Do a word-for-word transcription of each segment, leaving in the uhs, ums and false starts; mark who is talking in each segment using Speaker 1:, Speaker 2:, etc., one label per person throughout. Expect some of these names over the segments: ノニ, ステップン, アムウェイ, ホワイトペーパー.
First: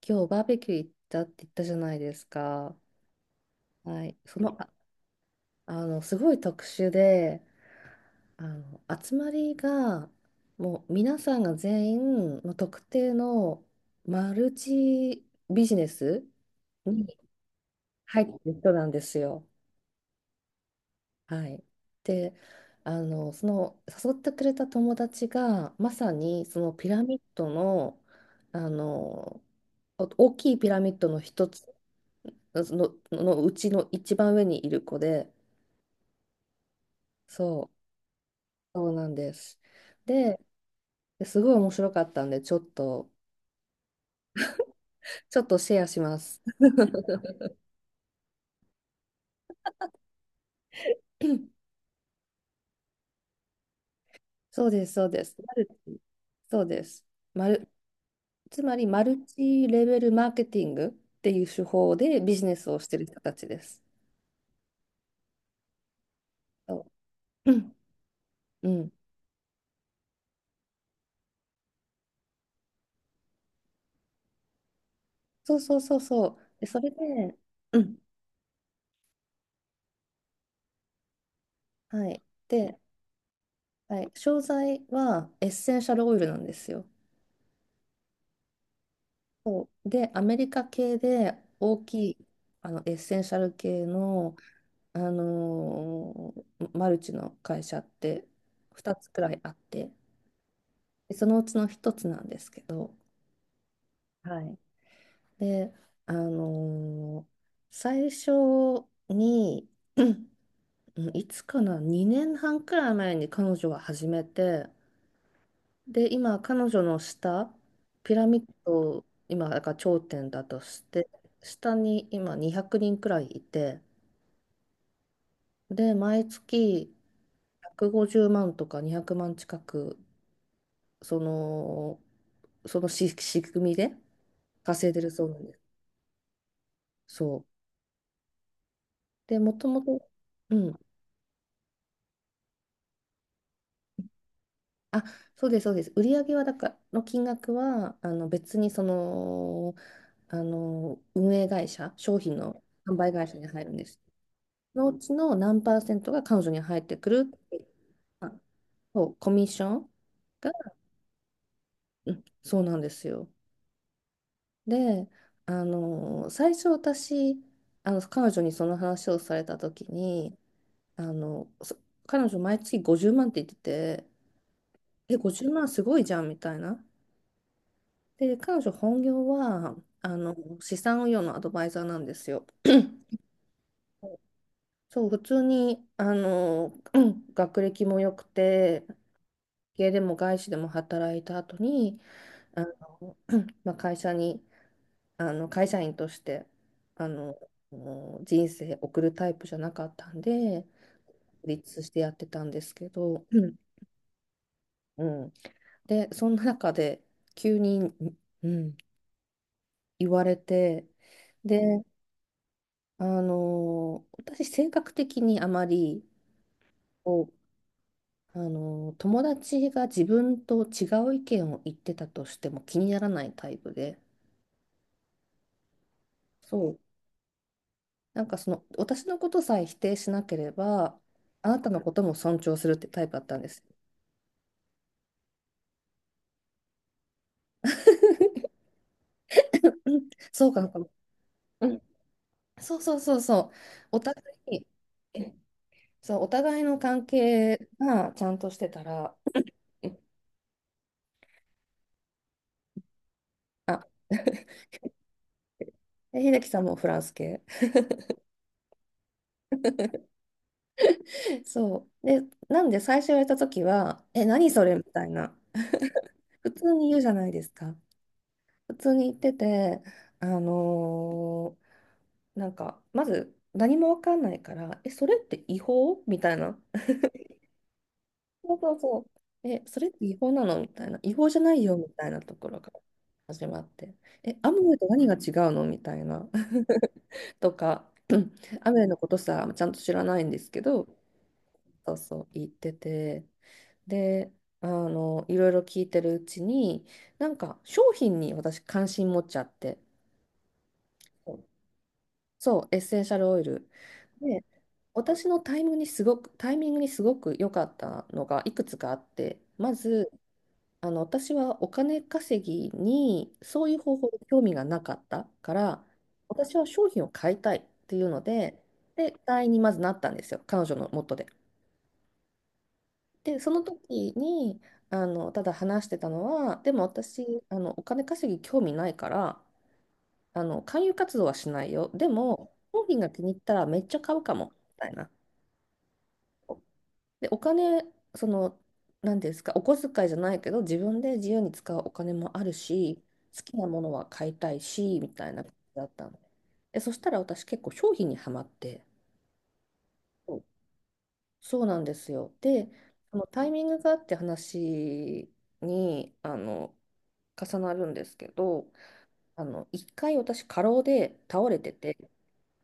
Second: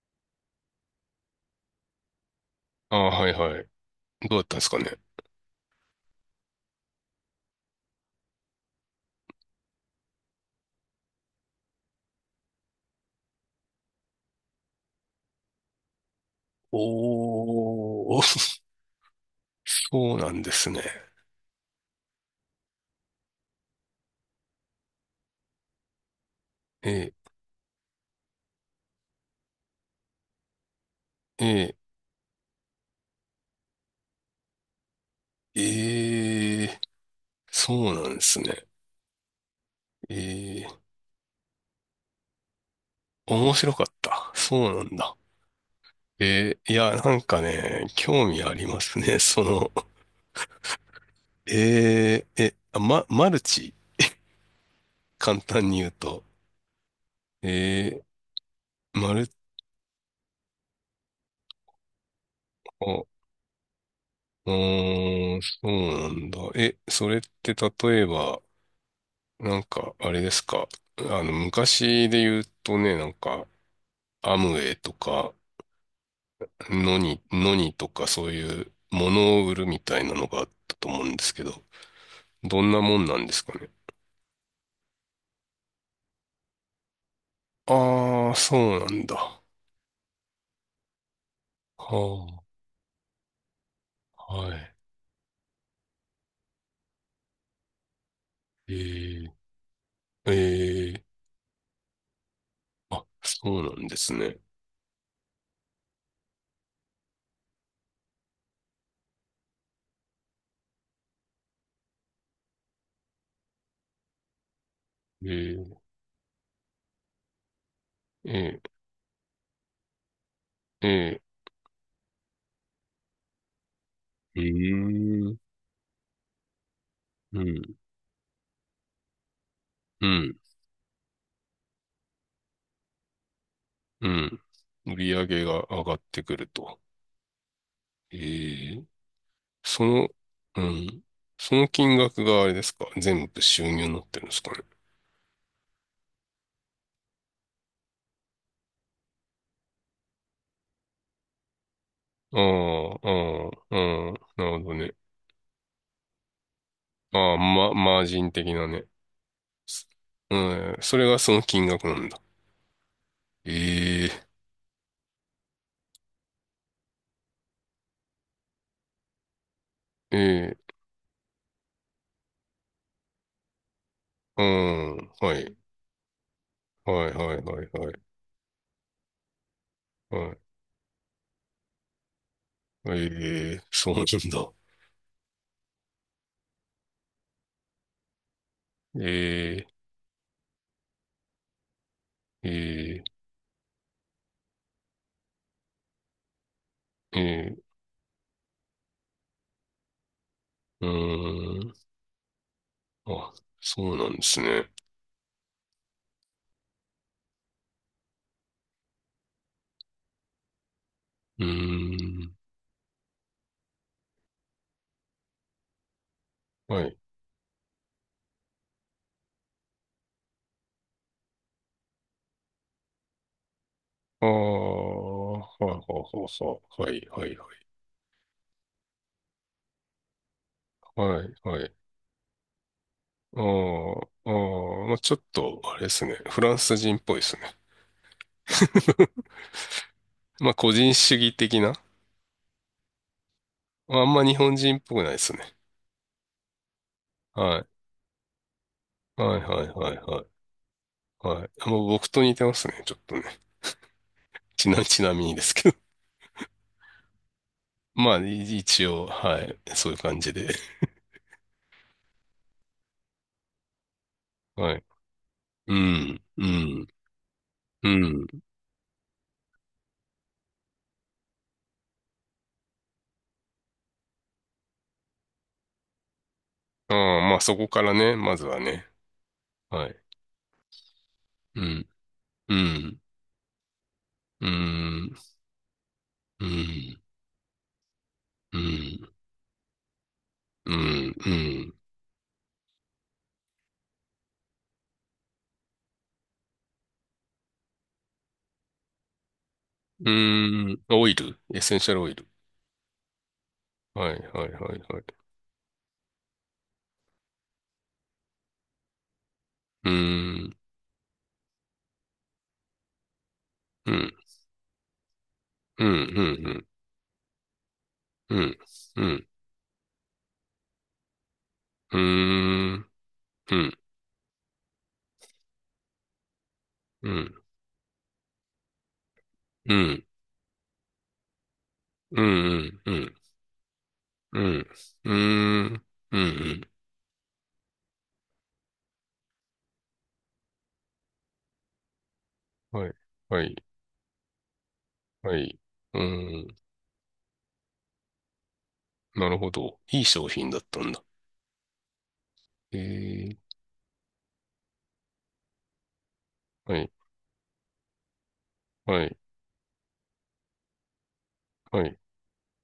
Speaker 1: 今日バーベキュー行ったって言ったじゃないですか。
Speaker 2: ああ、はいはい。
Speaker 1: はい。
Speaker 2: どうだ
Speaker 1: そ
Speaker 2: ったん
Speaker 1: の、
Speaker 2: です
Speaker 1: あ、
Speaker 2: かね。
Speaker 1: あの、すごい特殊で、あの、集まりが、もう皆さんが全員、もう特定のマルチビジネスに
Speaker 2: おー、
Speaker 1: 入ってる 人なんですよ。
Speaker 2: そうなんですね。
Speaker 1: はい。で、あの、その、誘ってくれた友達が、まさにそのピラミッ
Speaker 2: え
Speaker 1: ドの、あの、お大きいピラミッドの
Speaker 2: ー、
Speaker 1: 一つ
Speaker 2: え
Speaker 1: その、のうちの一番上にいる子で、
Speaker 2: ー、えー、
Speaker 1: そう、
Speaker 2: そうなんですね。
Speaker 1: そうなんです。で、
Speaker 2: えー、
Speaker 1: すごい面白かったんで、ちょっと、
Speaker 2: 面白かった。そうなんだ。
Speaker 1: ちょっとシェアします。
Speaker 2: えー、いや、なんかね、興味ありますね。その、えー、え、あま、マルチ
Speaker 1: そうです、そうです。
Speaker 2: 簡
Speaker 1: マル
Speaker 2: 単に言う
Speaker 1: チ
Speaker 2: と。
Speaker 1: そうです。マル、
Speaker 2: え
Speaker 1: つまり、
Speaker 2: ー、
Speaker 1: マ
Speaker 2: マ
Speaker 1: ル
Speaker 2: ル、
Speaker 1: チレベルマーケティングっていう手法でビジネスをしてる
Speaker 2: あ、
Speaker 1: 人たちです。
Speaker 2: うーん、そうなんだ。え、
Speaker 1: そ
Speaker 2: それっ
Speaker 1: う、
Speaker 2: て
Speaker 1: うん
Speaker 2: 例えば、
Speaker 1: うん、
Speaker 2: なんか、あれですか。あの、昔で言うとね、なんか、アムウェイとか、
Speaker 1: そうそうそうそう。で、それ
Speaker 2: ノニ、
Speaker 1: で、
Speaker 2: ノニ
Speaker 1: う
Speaker 2: と
Speaker 1: ん、
Speaker 2: かそういうものを売るみたいなのがあったと思うんですけど、
Speaker 1: はい。
Speaker 2: どん
Speaker 1: で、
Speaker 2: なもんなんですかね。
Speaker 1: はい、商材はエッセンシャルオイルなんですよ。
Speaker 2: ああ、そうなんだ。
Speaker 1: そうで、アメリカ系で大きい
Speaker 2: は
Speaker 1: あのエッセンシャル系
Speaker 2: あ、
Speaker 1: の、
Speaker 2: はい。
Speaker 1: あのーマルチの会社ってふたつくら
Speaker 2: え
Speaker 1: いあって、
Speaker 2: ー、え
Speaker 1: でそのうちのひとつなんですけど、
Speaker 2: ー、あ、そうなんですね。
Speaker 1: はい。で、あのー最初に、うんいつかな、にねんはんくらい前に彼女が始めて、
Speaker 2: えー、
Speaker 1: で、今、彼女の下、ピラミッ
Speaker 2: え
Speaker 1: ド、今、だから頂点だとして、
Speaker 2: ー、え
Speaker 1: 下に今にひゃくにんくにんくらいいて、
Speaker 2: ー、うーん、
Speaker 1: で、毎月
Speaker 2: うん、
Speaker 1: ひゃくごじゅうまんとかにひゃくまん近く、
Speaker 2: うん、
Speaker 1: その、そのし仕組みで
Speaker 2: うん。
Speaker 1: 稼い
Speaker 2: 売
Speaker 1: でる
Speaker 2: り
Speaker 1: そ
Speaker 2: 上
Speaker 1: うなん
Speaker 2: げ
Speaker 1: です。
Speaker 2: が上がってくると。
Speaker 1: そう。
Speaker 2: えー
Speaker 1: で、もとも
Speaker 2: その、
Speaker 1: と、う
Speaker 2: う
Speaker 1: ん。
Speaker 2: ん。その金額があれですか、全部収入になってるんですかね。
Speaker 1: あ、そうです、そうです。売上はだからの金額は、あの別にその、あの、運営会社、商品
Speaker 2: あ
Speaker 1: の販
Speaker 2: あ、
Speaker 1: 売会社に
Speaker 2: ああ、
Speaker 1: 入るんです。
Speaker 2: ああ、なるほど
Speaker 1: の
Speaker 2: ね。
Speaker 1: うちの何パーセントが彼女に入ってくる
Speaker 2: ああ、
Speaker 1: っていう、
Speaker 2: ま、マージ
Speaker 1: ま
Speaker 2: ン
Speaker 1: あ
Speaker 2: 的なね。
Speaker 1: そう、コミッショ
Speaker 2: す、
Speaker 1: ン
Speaker 2: う
Speaker 1: が、
Speaker 2: ん、それがその金額なん
Speaker 1: う
Speaker 2: だ。
Speaker 1: ん、そうなんですよ。
Speaker 2: ええ、
Speaker 1: で、あの、最初私、あの、彼女にその話をされた時
Speaker 2: え
Speaker 1: に、
Speaker 2: え、
Speaker 1: あの、そ彼女毎月ごじゅうまんって言ってて、
Speaker 2: うん、
Speaker 1: え、
Speaker 2: は
Speaker 1: 50
Speaker 2: い、
Speaker 1: 万すごいじゃんみたいな。
Speaker 2: はい、はい、はい、はい、
Speaker 1: で、彼女本業は、あ
Speaker 2: は
Speaker 1: の、
Speaker 2: い。
Speaker 1: 資産運用のアドバイザーなんですよ。
Speaker 2: ええ、そうなんだ。
Speaker 1: そう、普通に、あの、うん学歴も良くて、
Speaker 2: ええ、
Speaker 1: 家でも外資でも働いた後に、
Speaker 2: え
Speaker 1: あの、
Speaker 2: え、
Speaker 1: うんまあ、会社にあの会社員としてあ
Speaker 2: え
Speaker 1: の
Speaker 2: え、
Speaker 1: もう人生送るタイプじゃなかったんで、
Speaker 2: う
Speaker 1: 孤
Speaker 2: ーん。
Speaker 1: 立してやってたんですけど、
Speaker 2: あ、
Speaker 1: うん
Speaker 2: そうなんですね。
Speaker 1: うん、でそんな中で急に、うん言われて、
Speaker 2: う
Speaker 1: で、
Speaker 2: ーん。
Speaker 1: あの私性格的にあまり
Speaker 2: はい。
Speaker 1: こうあの友達が自分と違う意見を言ってたとしても気にならないタイプで。
Speaker 2: ああ、はいはい、そう
Speaker 1: そ
Speaker 2: そ
Speaker 1: う、
Speaker 2: う。はいはいはい。
Speaker 1: なんかその私のことさえ否定しなければ、
Speaker 2: はい
Speaker 1: あな
Speaker 2: は
Speaker 1: た
Speaker 2: い。
Speaker 1: のことも尊重するってタイプだった
Speaker 2: あ
Speaker 1: んです。
Speaker 2: あ、ああ、まあちょっと、あれですね。フランス人っぽいですね。
Speaker 1: うん、そ
Speaker 2: ま
Speaker 1: う
Speaker 2: あ
Speaker 1: かな、
Speaker 2: 個人主義的
Speaker 1: う
Speaker 2: な。
Speaker 1: ん、そうそうそうそう。
Speaker 2: ま
Speaker 1: お
Speaker 2: あん
Speaker 1: 互
Speaker 2: ま日本
Speaker 1: い、
Speaker 2: 人っぽくないで
Speaker 1: え
Speaker 2: すね。
Speaker 1: そう、お互いの関係
Speaker 2: は
Speaker 1: がちゃんとしてたら、
Speaker 2: い。はいはいはいはい。はい。あ、もう僕と似てますね。ちょっとね。
Speaker 1: あ、
Speaker 2: ちな、ちなみにですけど。
Speaker 1: で秀樹さんもフランス系。
Speaker 2: まあい一応、はい。そういう感じで。
Speaker 1: そう。で、なんで最初言われた時は、え、何それ
Speaker 2: は
Speaker 1: み
Speaker 2: い。
Speaker 1: たいな。
Speaker 2: うん、う
Speaker 1: 普通
Speaker 2: ん、
Speaker 1: に言うじゃないですか。
Speaker 2: うん。
Speaker 1: 普通に言ってて、あのーなんか、まず何もわかんないから、え、それって違法みたいな。
Speaker 2: ああ、まあそこからね、まず
Speaker 1: そう
Speaker 2: は
Speaker 1: そう
Speaker 2: ね。
Speaker 1: そう。え、そ
Speaker 2: は
Speaker 1: れっ
Speaker 2: い。
Speaker 1: て違法なのみたいな。違法じゃな
Speaker 2: う
Speaker 1: いよみ
Speaker 2: ん、
Speaker 1: たいなとこ
Speaker 2: う
Speaker 1: ろから
Speaker 2: ん、
Speaker 1: 始まって。え、
Speaker 2: う
Speaker 1: アムウェイと何
Speaker 2: ん、
Speaker 1: が違うのみたいな。
Speaker 2: うん。
Speaker 1: とか、うん
Speaker 2: う
Speaker 1: アムウェイのこ
Speaker 2: ん、
Speaker 1: とさ、ちゃんと知らないんですけ
Speaker 2: う
Speaker 1: ど、
Speaker 2: ん、うん、
Speaker 1: そうそう、言ってて。で、あの、いろいろ聞いてるうちに、なんか商品に私関心持っちゃって。
Speaker 2: うん、オイル、エッセンシャルオイル。
Speaker 1: そう、エッセンシャルオイル。
Speaker 2: はい、
Speaker 1: で、
Speaker 2: はい、はい、は
Speaker 1: 私
Speaker 2: い。
Speaker 1: のタイムにすごく、タイミングにすごく良かったのがいくつかあって、ま
Speaker 2: う
Speaker 1: ず、
Speaker 2: ん、
Speaker 1: あの、私はお金稼ぎにそういう
Speaker 2: う
Speaker 1: 方法
Speaker 2: ん、
Speaker 1: で興味がなかったか
Speaker 2: う
Speaker 1: ら、
Speaker 2: ん、う
Speaker 1: 私は
Speaker 2: ん、
Speaker 1: 商品を買いたいっていうの
Speaker 2: うん、
Speaker 1: で、
Speaker 2: うん、う
Speaker 1: で、
Speaker 2: ん、
Speaker 1: 会員にまずなったんですよ、彼女の元で。
Speaker 2: うん、
Speaker 1: で、そ
Speaker 2: う
Speaker 1: の
Speaker 2: ん、
Speaker 1: 時に、あの、ただ話してたのは、でも
Speaker 2: うん、うん、
Speaker 1: 私、あの、お金稼ぎ興味ないから、
Speaker 2: うん、
Speaker 1: あの、勧誘活動はしないよ。で
Speaker 2: う
Speaker 1: も、
Speaker 2: ん、
Speaker 1: 商品が気に入ったらめっちゃ買うか
Speaker 2: う
Speaker 1: も、み
Speaker 2: ん、
Speaker 1: たいな。
Speaker 2: うん、
Speaker 1: で、お金、その、何ですか、お小遣いじゃないけど、自分で自由に使うお金もある
Speaker 2: はい、
Speaker 1: し、好
Speaker 2: は
Speaker 1: き
Speaker 2: い、
Speaker 1: なものは買いたいし、みたい
Speaker 2: は
Speaker 1: な感
Speaker 2: い。
Speaker 1: じだっ
Speaker 2: う
Speaker 1: たの。
Speaker 2: ん、
Speaker 1: で、そしたら私結構商品にはまって、
Speaker 2: なるほど。いい商
Speaker 1: そう、
Speaker 2: 品だったんだ。
Speaker 1: そうなんですよ。で、
Speaker 2: え
Speaker 1: その
Speaker 2: ー、
Speaker 1: タイミングがあって話に、あの、
Speaker 2: はい、
Speaker 1: 重なるんですけど、
Speaker 2: はい、
Speaker 1: あの、一回私過労で倒れて
Speaker 2: は
Speaker 1: て、
Speaker 2: い。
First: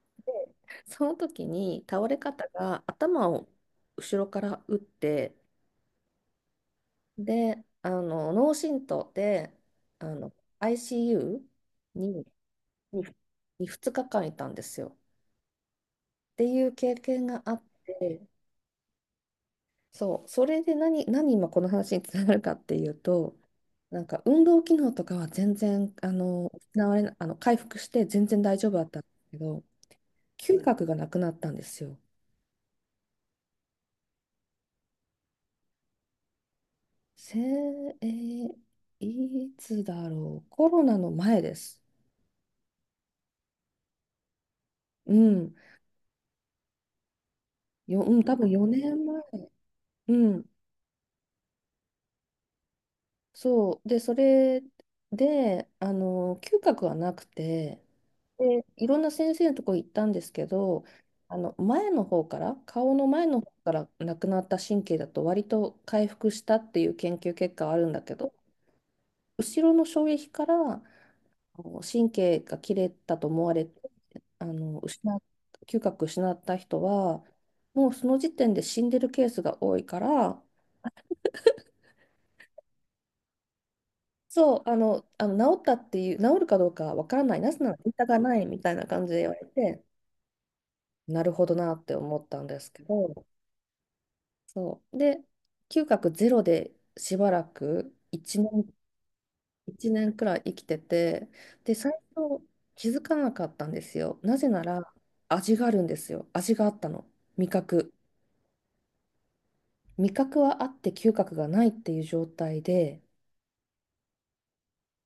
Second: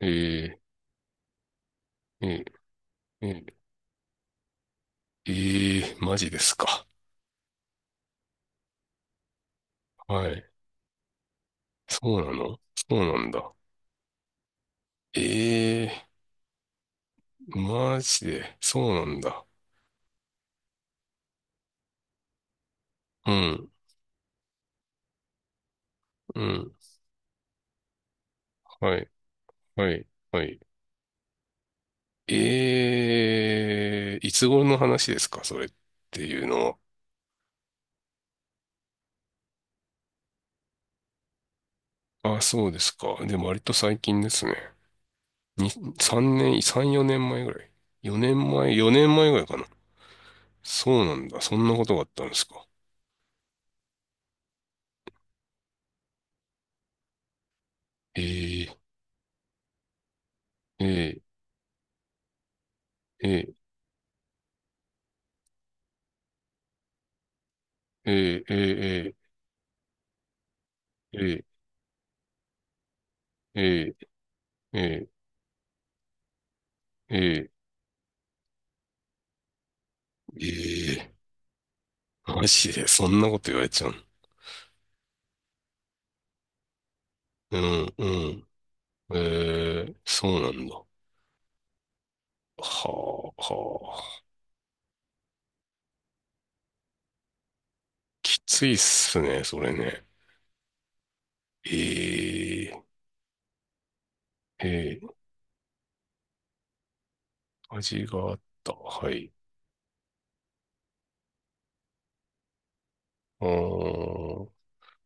Speaker 2: え
Speaker 1: その時に倒れ
Speaker 2: ー、え
Speaker 1: 方
Speaker 2: ー、
Speaker 1: が頭
Speaker 2: え
Speaker 1: を
Speaker 2: ー、
Speaker 1: 後ろから打っ
Speaker 2: え
Speaker 1: て、
Speaker 2: ー、マジですか。
Speaker 1: で、あの脳震盪であ
Speaker 2: は
Speaker 1: の
Speaker 2: い。
Speaker 1: アイシーユー
Speaker 2: そう
Speaker 1: に、
Speaker 2: なの、そうなんだ。
Speaker 1: にふつかかんいたんですよ。
Speaker 2: ええー、
Speaker 1: っていう経験があっ
Speaker 2: マ
Speaker 1: て、
Speaker 2: ジで、そうなんだ。
Speaker 1: そう、それで何、何今この話につながるかっていう
Speaker 2: う
Speaker 1: と、
Speaker 2: ん、
Speaker 1: なんか運動機能とかは全然あ
Speaker 2: う
Speaker 1: の
Speaker 2: ん、
Speaker 1: 失われなあの回復して全然大丈夫だっ
Speaker 2: は
Speaker 1: たんで
Speaker 2: い、
Speaker 1: すけど、
Speaker 2: はい、はい。
Speaker 1: 嗅覚がなくなったんですよ。
Speaker 2: ええー、いつ頃の話ですか、それっていうの
Speaker 1: せ、えーいつだろう。コロナの前です。
Speaker 2: は。あ、そうですか。でも割と最近ですね。
Speaker 1: うん。
Speaker 2: に、さんねん、さん、よねんまえぐらい。
Speaker 1: よ、うん、
Speaker 2: 4
Speaker 1: 多分
Speaker 2: 年前、
Speaker 1: 4
Speaker 2: 4
Speaker 1: 年
Speaker 2: 年前ぐらい
Speaker 1: 前。
Speaker 2: かな。
Speaker 1: うん。
Speaker 2: そうなんだ。そんなことがあったんですか。
Speaker 1: そう。で、それで、あの、嗅覚はなくて、
Speaker 2: え
Speaker 1: で、
Speaker 2: え
Speaker 1: いろんな先生のとこ行ったんですけど、
Speaker 2: え
Speaker 1: あの、前の方から、顔の前の方
Speaker 2: ええ
Speaker 1: からなくなった神経だと割と回復したっていう研究結果はあるんだけど、
Speaker 2: ええええええ
Speaker 1: 後ろの衝撃からあの神経が切れたと思われ
Speaker 2: え
Speaker 1: て、あの失
Speaker 2: え
Speaker 1: っ嗅覚失った人
Speaker 2: ええ
Speaker 1: は
Speaker 2: ー、えー、え
Speaker 1: もうその時点で死んでるケースが多いから、
Speaker 2: ー、えー、マジで、そんなこと言われちゃう。
Speaker 1: そう、あの、あの治ったっていう治るかどうかわからない、な
Speaker 2: う
Speaker 1: ぜならデー
Speaker 2: ん、
Speaker 1: タ
Speaker 2: う
Speaker 1: がない
Speaker 2: ん、
Speaker 1: みたいな感じで言われて、
Speaker 2: ええ、そうなんだ。は
Speaker 1: なるほどなって思ったんですけど、
Speaker 2: あ、はあ。
Speaker 1: そうで嗅覚ゼロでしばらく1
Speaker 2: き
Speaker 1: 年、
Speaker 2: ついっすね、それ
Speaker 1: 一
Speaker 2: ね。
Speaker 1: 年くらい生きてて、で最初
Speaker 2: ええ、
Speaker 1: 気づかなかったんですよ。なぜなら
Speaker 2: ええ、
Speaker 1: 味があるんですよ。味があったの。味覚
Speaker 2: 味があった。はい。
Speaker 1: 味覚はあって嗅覚がないっていう状態で、
Speaker 2: うーん。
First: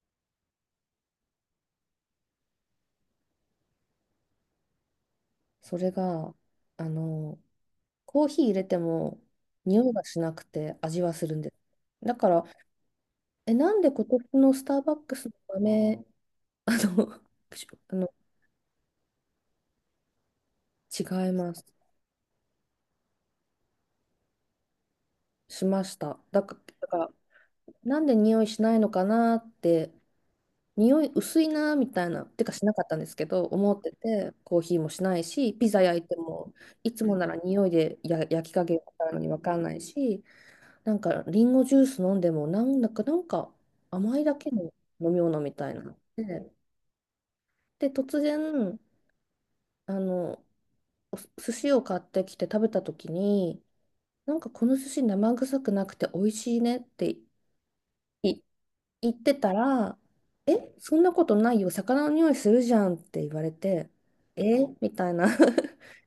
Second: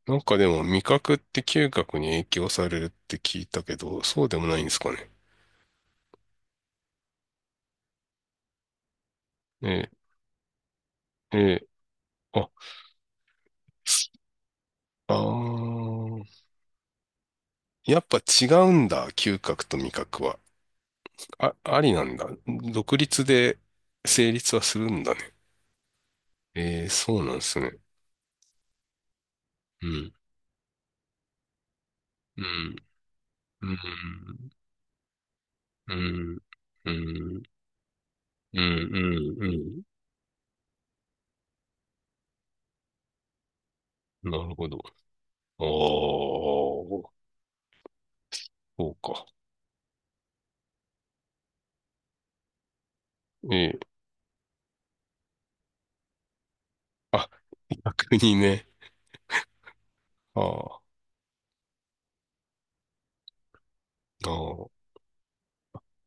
Speaker 2: なんかでも味覚って嗅覚に影響されるって聞いたけど、そうでもないんですかね。
Speaker 1: それが、あの、コーヒー入れても匂いが
Speaker 2: え
Speaker 1: しなくて味はする
Speaker 2: え、
Speaker 1: んで
Speaker 2: え
Speaker 1: す。
Speaker 2: え、
Speaker 1: だから、
Speaker 2: あ、
Speaker 1: え、なんで今年のスターバッ
Speaker 2: あ
Speaker 1: クスの豆、
Speaker 2: ー、
Speaker 1: あの、しあ
Speaker 2: やっ
Speaker 1: の、
Speaker 2: ぱ違うんだ、嗅覚と味覚は。
Speaker 1: 違いま
Speaker 2: あ、
Speaker 1: す。
Speaker 2: ありなんだ。独立で成立はするんだね。
Speaker 1: しました。だから、
Speaker 2: え
Speaker 1: だ
Speaker 2: え、
Speaker 1: から
Speaker 2: そうなんですね。
Speaker 1: なんで匂いしないのかなっ
Speaker 2: う
Speaker 1: て、
Speaker 2: ん。
Speaker 1: 匂い薄いなみたいな、
Speaker 2: う
Speaker 1: てかしな
Speaker 2: ん
Speaker 1: かったんですけど、
Speaker 2: う
Speaker 1: 思ってて、
Speaker 2: ん、
Speaker 1: コーヒーもしないし、ピザ
Speaker 2: う
Speaker 1: 焼いて
Speaker 2: ん、
Speaker 1: も、
Speaker 2: う
Speaker 1: い
Speaker 2: ん、
Speaker 1: つもなら
Speaker 2: うん、
Speaker 1: 匂いでや焼き
Speaker 2: うん、
Speaker 1: 加減わかるのにわ
Speaker 2: う
Speaker 1: かんない
Speaker 2: ん、
Speaker 1: し、なんかリンゴジュース飲んでもなんだかなんか甘い
Speaker 2: な
Speaker 1: だけ
Speaker 2: る
Speaker 1: の
Speaker 2: ほど。
Speaker 1: 飲み物み
Speaker 2: ああ、
Speaker 1: たいな。で、
Speaker 2: そ
Speaker 1: で突然
Speaker 2: うか。
Speaker 1: あのお寿司を買ってきて食べた時に、
Speaker 2: ええ。
Speaker 1: なんかこの寿司生臭くなくて美味しいねって
Speaker 2: あ、逆に
Speaker 1: い
Speaker 2: ね。
Speaker 1: 言ってたら、「え
Speaker 2: ああ、
Speaker 1: そんなことないよ、魚の匂いするじゃん」って言われて
Speaker 2: あ
Speaker 1: 「え」
Speaker 2: あ。
Speaker 1: みたいな。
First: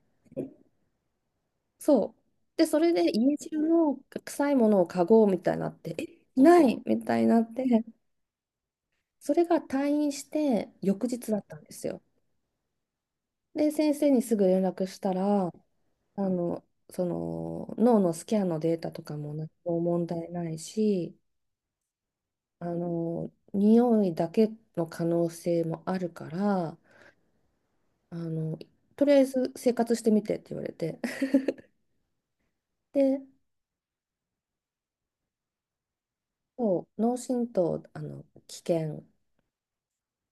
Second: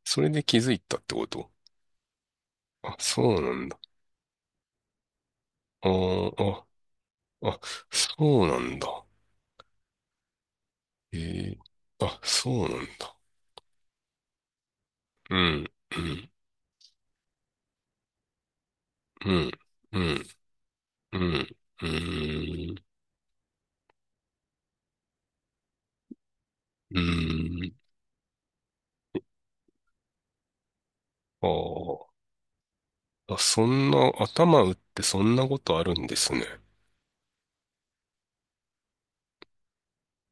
Speaker 2: それで気づいたってこと。
Speaker 1: そうで、それ
Speaker 2: あ、
Speaker 1: で
Speaker 2: そ
Speaker 1: 家
Speaker 2: うな
Speaker 1: 中
Speaker 2: んだ。
Speaker 1: の臭いものを嗅ごうみたいになっ
Speaker 2: あ
Speaker 1: て、「えな
Speaker 2: あ、
Speaker 1: い」みたいにな
Speaker 2: あ、
Speaker 1: っ
Speaker 2: あ、
Speaker 1: て、
Speaker 2: そうなんだ。
Speaker 1: それが退院して翌日だった
Speaker 2: ええ。
Speaker 1: んですよ。
Speaker 2: あ、そうなんだ。
Speaker 1: で、先生にすぐ連絡した
Speaker 2: う
Speaker 1: ら、
Speaker 2: ん、う
Speaker 1: あ
Speaker 2: ん、
Speaker 1: の、その脳のスキャンのデータとか
Speaker 2: う
Speaker 1: も何
Speaker 2: ん、
Speaker 1: も
Speaker 2: う
Speaker 1: 問
Speaker 2: ん、
Speaker 1: 題ないし、
Speaker 2: うん、う
Speaker 1: あ
Speaker 2: ん、
Speaker 1: の、匂いだけの可能性もあるから、
Speaker 2: うん。
Speaker 1: あの、とりあえず生活してみてって言われて。
Speaker 2: あ
Speaker 1: で、
Speaker 2: あ、あ、そんな、頭打ってそんなことあるんですね。
Speaker 1: そう、脳震盪、あの、危険、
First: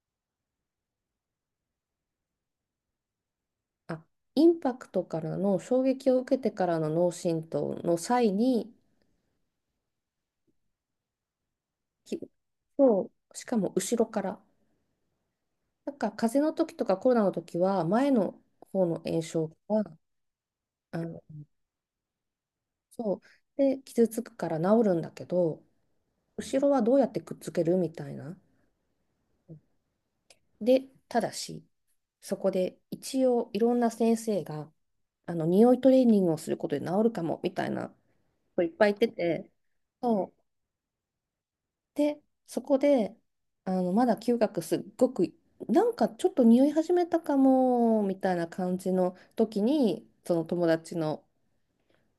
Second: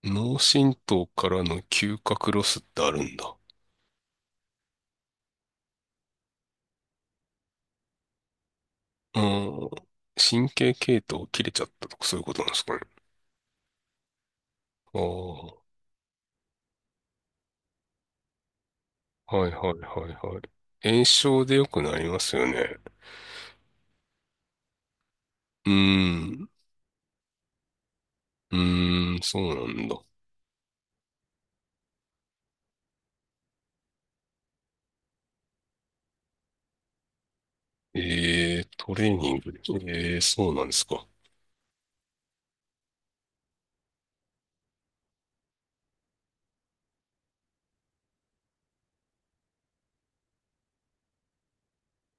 Speaker 2: 脳震盪からの嗅覚ロスってあるんだ。
Speaker 1: あ、インパクトからの衝撃を受けてからの脳震盪の際に、
Speaker 2: うん。神経系統切れちゃったとかそ
Speaker 1: き
Speaker 2: ういうことなんですかね。
Speaker 1: そう、しかも後ろから。
Speaker 2: ああ、
Speaker 1: なんか風邪の時とかコロナの時は前の方の炎症
Speaker 2: はいはいは
Speaker 1: が
Speaker 2: いはい。
Speaker 1: あ
Speaker 2: 炎
Speaker 1: の
Speaker 2: 症で良くなりますよね。
Speaker 1: そうで傷つくから治るんだけど、
Speaker 2: うーん。
Speaker 1: 後ろはどうやってくっつけるみたいな。
Speaker 2: うーん、そうなんだ。
Speaker 1: で、ただし、そこで一応いろんな先生があの匂いトレーニングをすることで治るかもみたいなこ
Speaker 2: え
Speaker 1: と
Speaker 2: え、
Speaker 1: いっぱ
Speaker 2: ト
Speaker 1: い言っ
Speaker 2: レ
Speaker 1: て
Speaker 2: ーニン
Speaker 1: て、
Speaker 2: グで。ええ、
Speaker 1: そう
Speaker 2: そうなんですか。
Speaker 1: で、そこであのまだ嗅覚すっごく、なんかちょっと匂い始めたかもみたいな感じの時に、その友達の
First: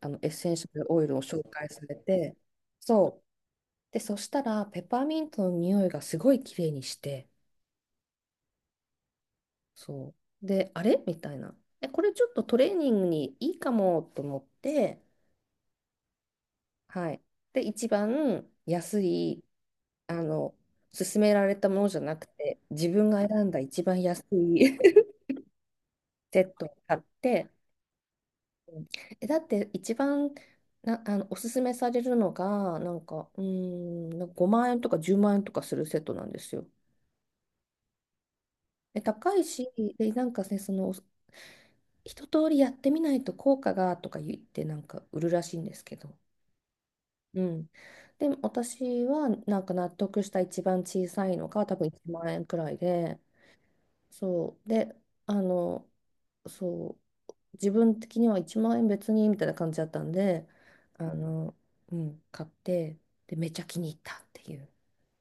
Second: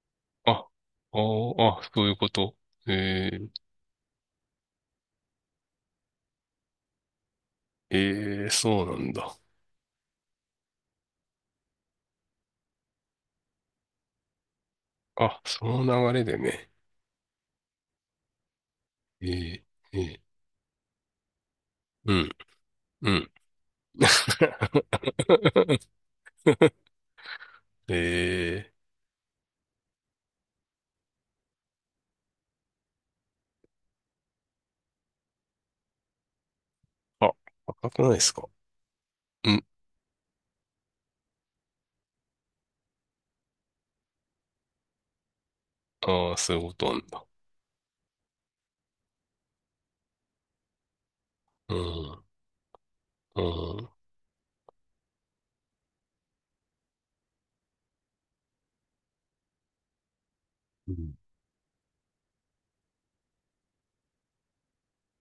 Speaker 1: あのエッセ
Speaker 2: あ、
Speaker 1: ンシ
Speaker 2: あ
Speaker 1: ャルオイルを紹
Speaker 2: ー、
Speaker 1: 介さ
Speaker 2: あ、
Speaker 1: れ
Speaker 2: そういうこ
Speaker 1: て、
Speaker 2: と。
Speaker 1: そう。
Speaker 2: え
Speaker 1: で、そしたら、ペパーミントの匂いがすごい綺麗にして、
Speaker 2: え、ええ、そうなんだ。
Speaker 1: そう。で、あれみたいな。え、これちょっとトレーニングにいいかもと思って、
Speaker 2: あ、その流れでね。
Speaker 1: はい。で、一番安
Speaker 2: え
Speaker 1: い、
Speaker 2: え、え
Speaker 1: あ
Speaker 2: え、
Speaker 1: の、勧められたものじゃ
Speaker 2: う
Speaker 1: なく
Speaker 2: ん、
Speaker 1: て、自分
Speaker 2: う
Speaker 1: が
Speaker 2: ん。
Speaker 1: 選んだ一番安い セットを買って、
Speaker 2: ええ、
Speaker 1: え、だって一番な、あの、おすすめされるのが、なんか、うーん、なんかごまん円とかじゅうまん円とかするセットなんですよ。
Speaker 2: あ、赤くないですか。
Speaker 1: え、高い
Speaker 2: うん。
Speaker 1: し、で、なんかね、その、一通りやってみないと効果がとか言ってなんか売るらしいんですけど。
Speaker 2: ああ、そういうことなんだ。
Speaker 1: うん。で、私はなんか納得した一番小さいのが
Speaker 2: う
Speaker 1: 多分1
Speaker 2: ん。
Speaker 1: 万円くらいで、
Speaker 2: うん。
Speaker 1: そう。で、あの、そう。自分的にはいちまん円別にみたいな感じだったんで、
Speaker 2: う
Speaker 1: あ
Speaker 2: ん、
Speaker 1: の、うん、買って、で、めっちゃ気に入ったっていう。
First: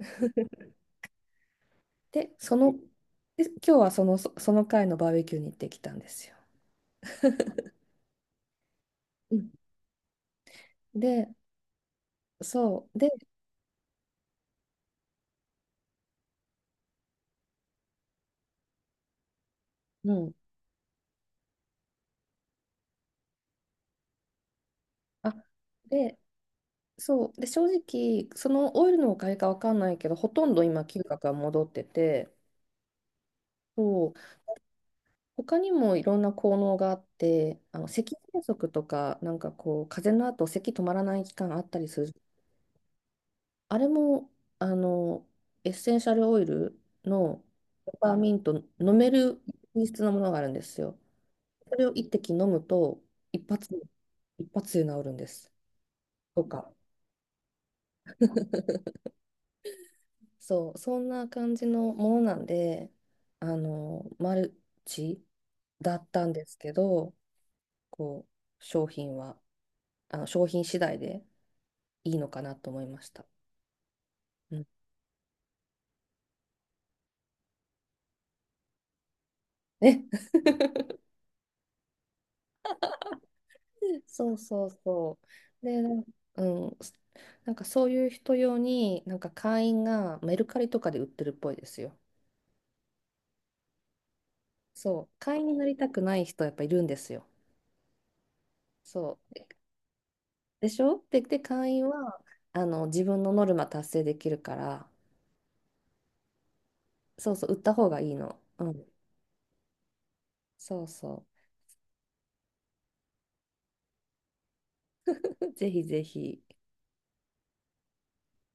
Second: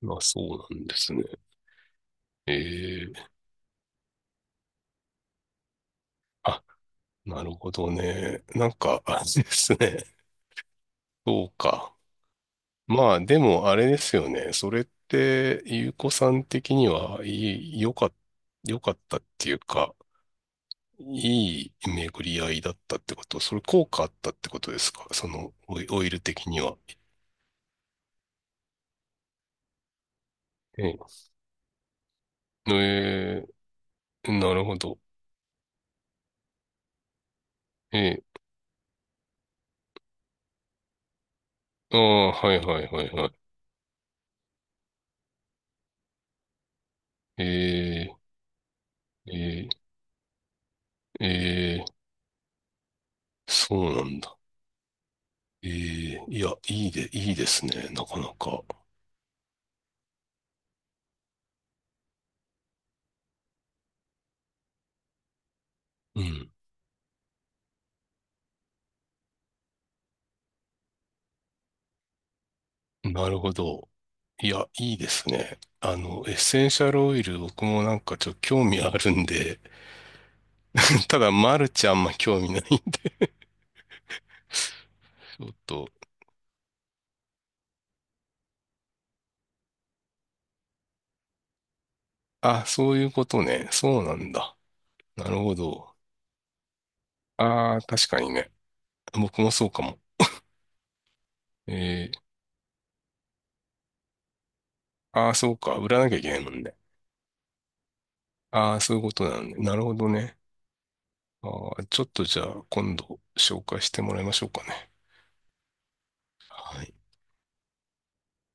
Speaker 2: まあ、そうなんですね。
Speaker 1: で、その、
Speaker 2: ええ、
Speaker 1: で、今日はその、そその回のバーベキューに行ってきたんですよ。
Speaker 2: あ、なるほどね。なんか、あ
Speaker 1: う
Speaker 2: れ
Speaker 1: ん
Speaker 2: ですね。
Speaker 1: で、
Speaker 2: そうか。
Speaker 1: そう、で、
Speaker 2: まあ、でも、あれですよね。それって、ゆうこさん的には、いい、良かった、よかったっていうか、
Speaker 1: うん、
Speaker 2: いい巡り合いだったってこと、それ効果あったってことですか、そ
Speaker 1: あ、
Speaker 2: の、オイオイ
Speaker 1: で、
Speaker 2: ル的には。
Speaker 1: そう、で、正直、そのオイルのおかげかわかんないけど、ほとんど今、
Speaker 2: ええ、
Speaker 1: 嗅覚が戻ってて、
Speaker 2: え
Speaker 1: そう、
Speaker 2: え、なるほど。
Speaker 1: 他にもいろんな効能があって、あの、咳
Speaker 2: ええ、
Speaker 1: 喘息とか、なんかこう、風邪の後、咳止まらない期間あったり
Speaker 2: あ
Speaker 1: する
Speaker 2: あ、はいはいはいは
Speaker 1: あれも、あの、エッセンシャルオイルのペ
Speaker 2: い。
Speaker 1: パー
Speaker 2: え
Speaker 1: ミント、飲め
Speaker 2: ー、
Speaker 1: る
Speaker 2: え
Speaker 1: 品
Speaker 2: ー、
Speaker 1: 質のものがあるんですよ。そ
Speaker 2: え
Speaker 1: れを
Speaker 2: え、
Speaker 1: 一滴飲むと、一発で、
Speaker 2: そうなんだ。
Speaker 1: 一発で治るんです。
Speaker 2: ええ、い
Speaker 1: と
Speaker 2: や、
Speaker 1: か。
Speaker 2: いいで、いいですね、なかなか。
Speaker 1: そう、そんな感じのものなんで、あの、マルチだっ
Speaker 2: う
Speaker 1: たんで
Speaker 2: ん。
Speaker 1: すけど、こう、商品は、あの、商品次第でいいのかなと思いました。
Speaker 2: なるほど。い
Speaker 1: うん。
Speaker 2: や、いいですね。あの、エッセンシャルオイル、僕もなんかちょっと興味あるんで、
Speaker 1: ね、
Speaker 2: ただ、マルチあんま興味ないんだ
Speaker 1: そうそうそ
Speaker 2: よ
Speaker 1: う。で、な
Speaker 2: と。
Speaker 1: んうん、なんかそういう人用に、なんか会員がメルカリとかで売ってるっぽいですよ。
Speaker 2: あ、そういうことね。そうなんだ。
Speaker 1: そう、
Speaker 2: なる
Speaker 1: 会員に
Speaker 2: ほ
Speaker 1: なりた
Speaker 2: ど。
Speaker 1: くない人やっぱいるんですよ。
Speaker 2: ああ、確かにね。
Speaker 1: そ
Speaker 2: 僕
Speaker 1: う。
Speaker 2: もそうかも。
Speaker 1: でしょで、で、会員
Speaker 2: ええ、
Speaker 1: はあの自分のノルマ達成できるから、
Speaker 2: ああ、そうか。売らなきゃいけないもんね。
Speaker 1: そうそう、売った方がいいの。う
Speaker 2: ああ、
Speaker 1: ん。
Speaker 2: そういうことなんだ。なるほどね。
Speaker 1: そうそ
Speaker 2: ああ、ちょっとじゃあ今度紹介してもらいましょうかね。
Speaker 1: う。ぜひぜひ。
Speaker 2: はい。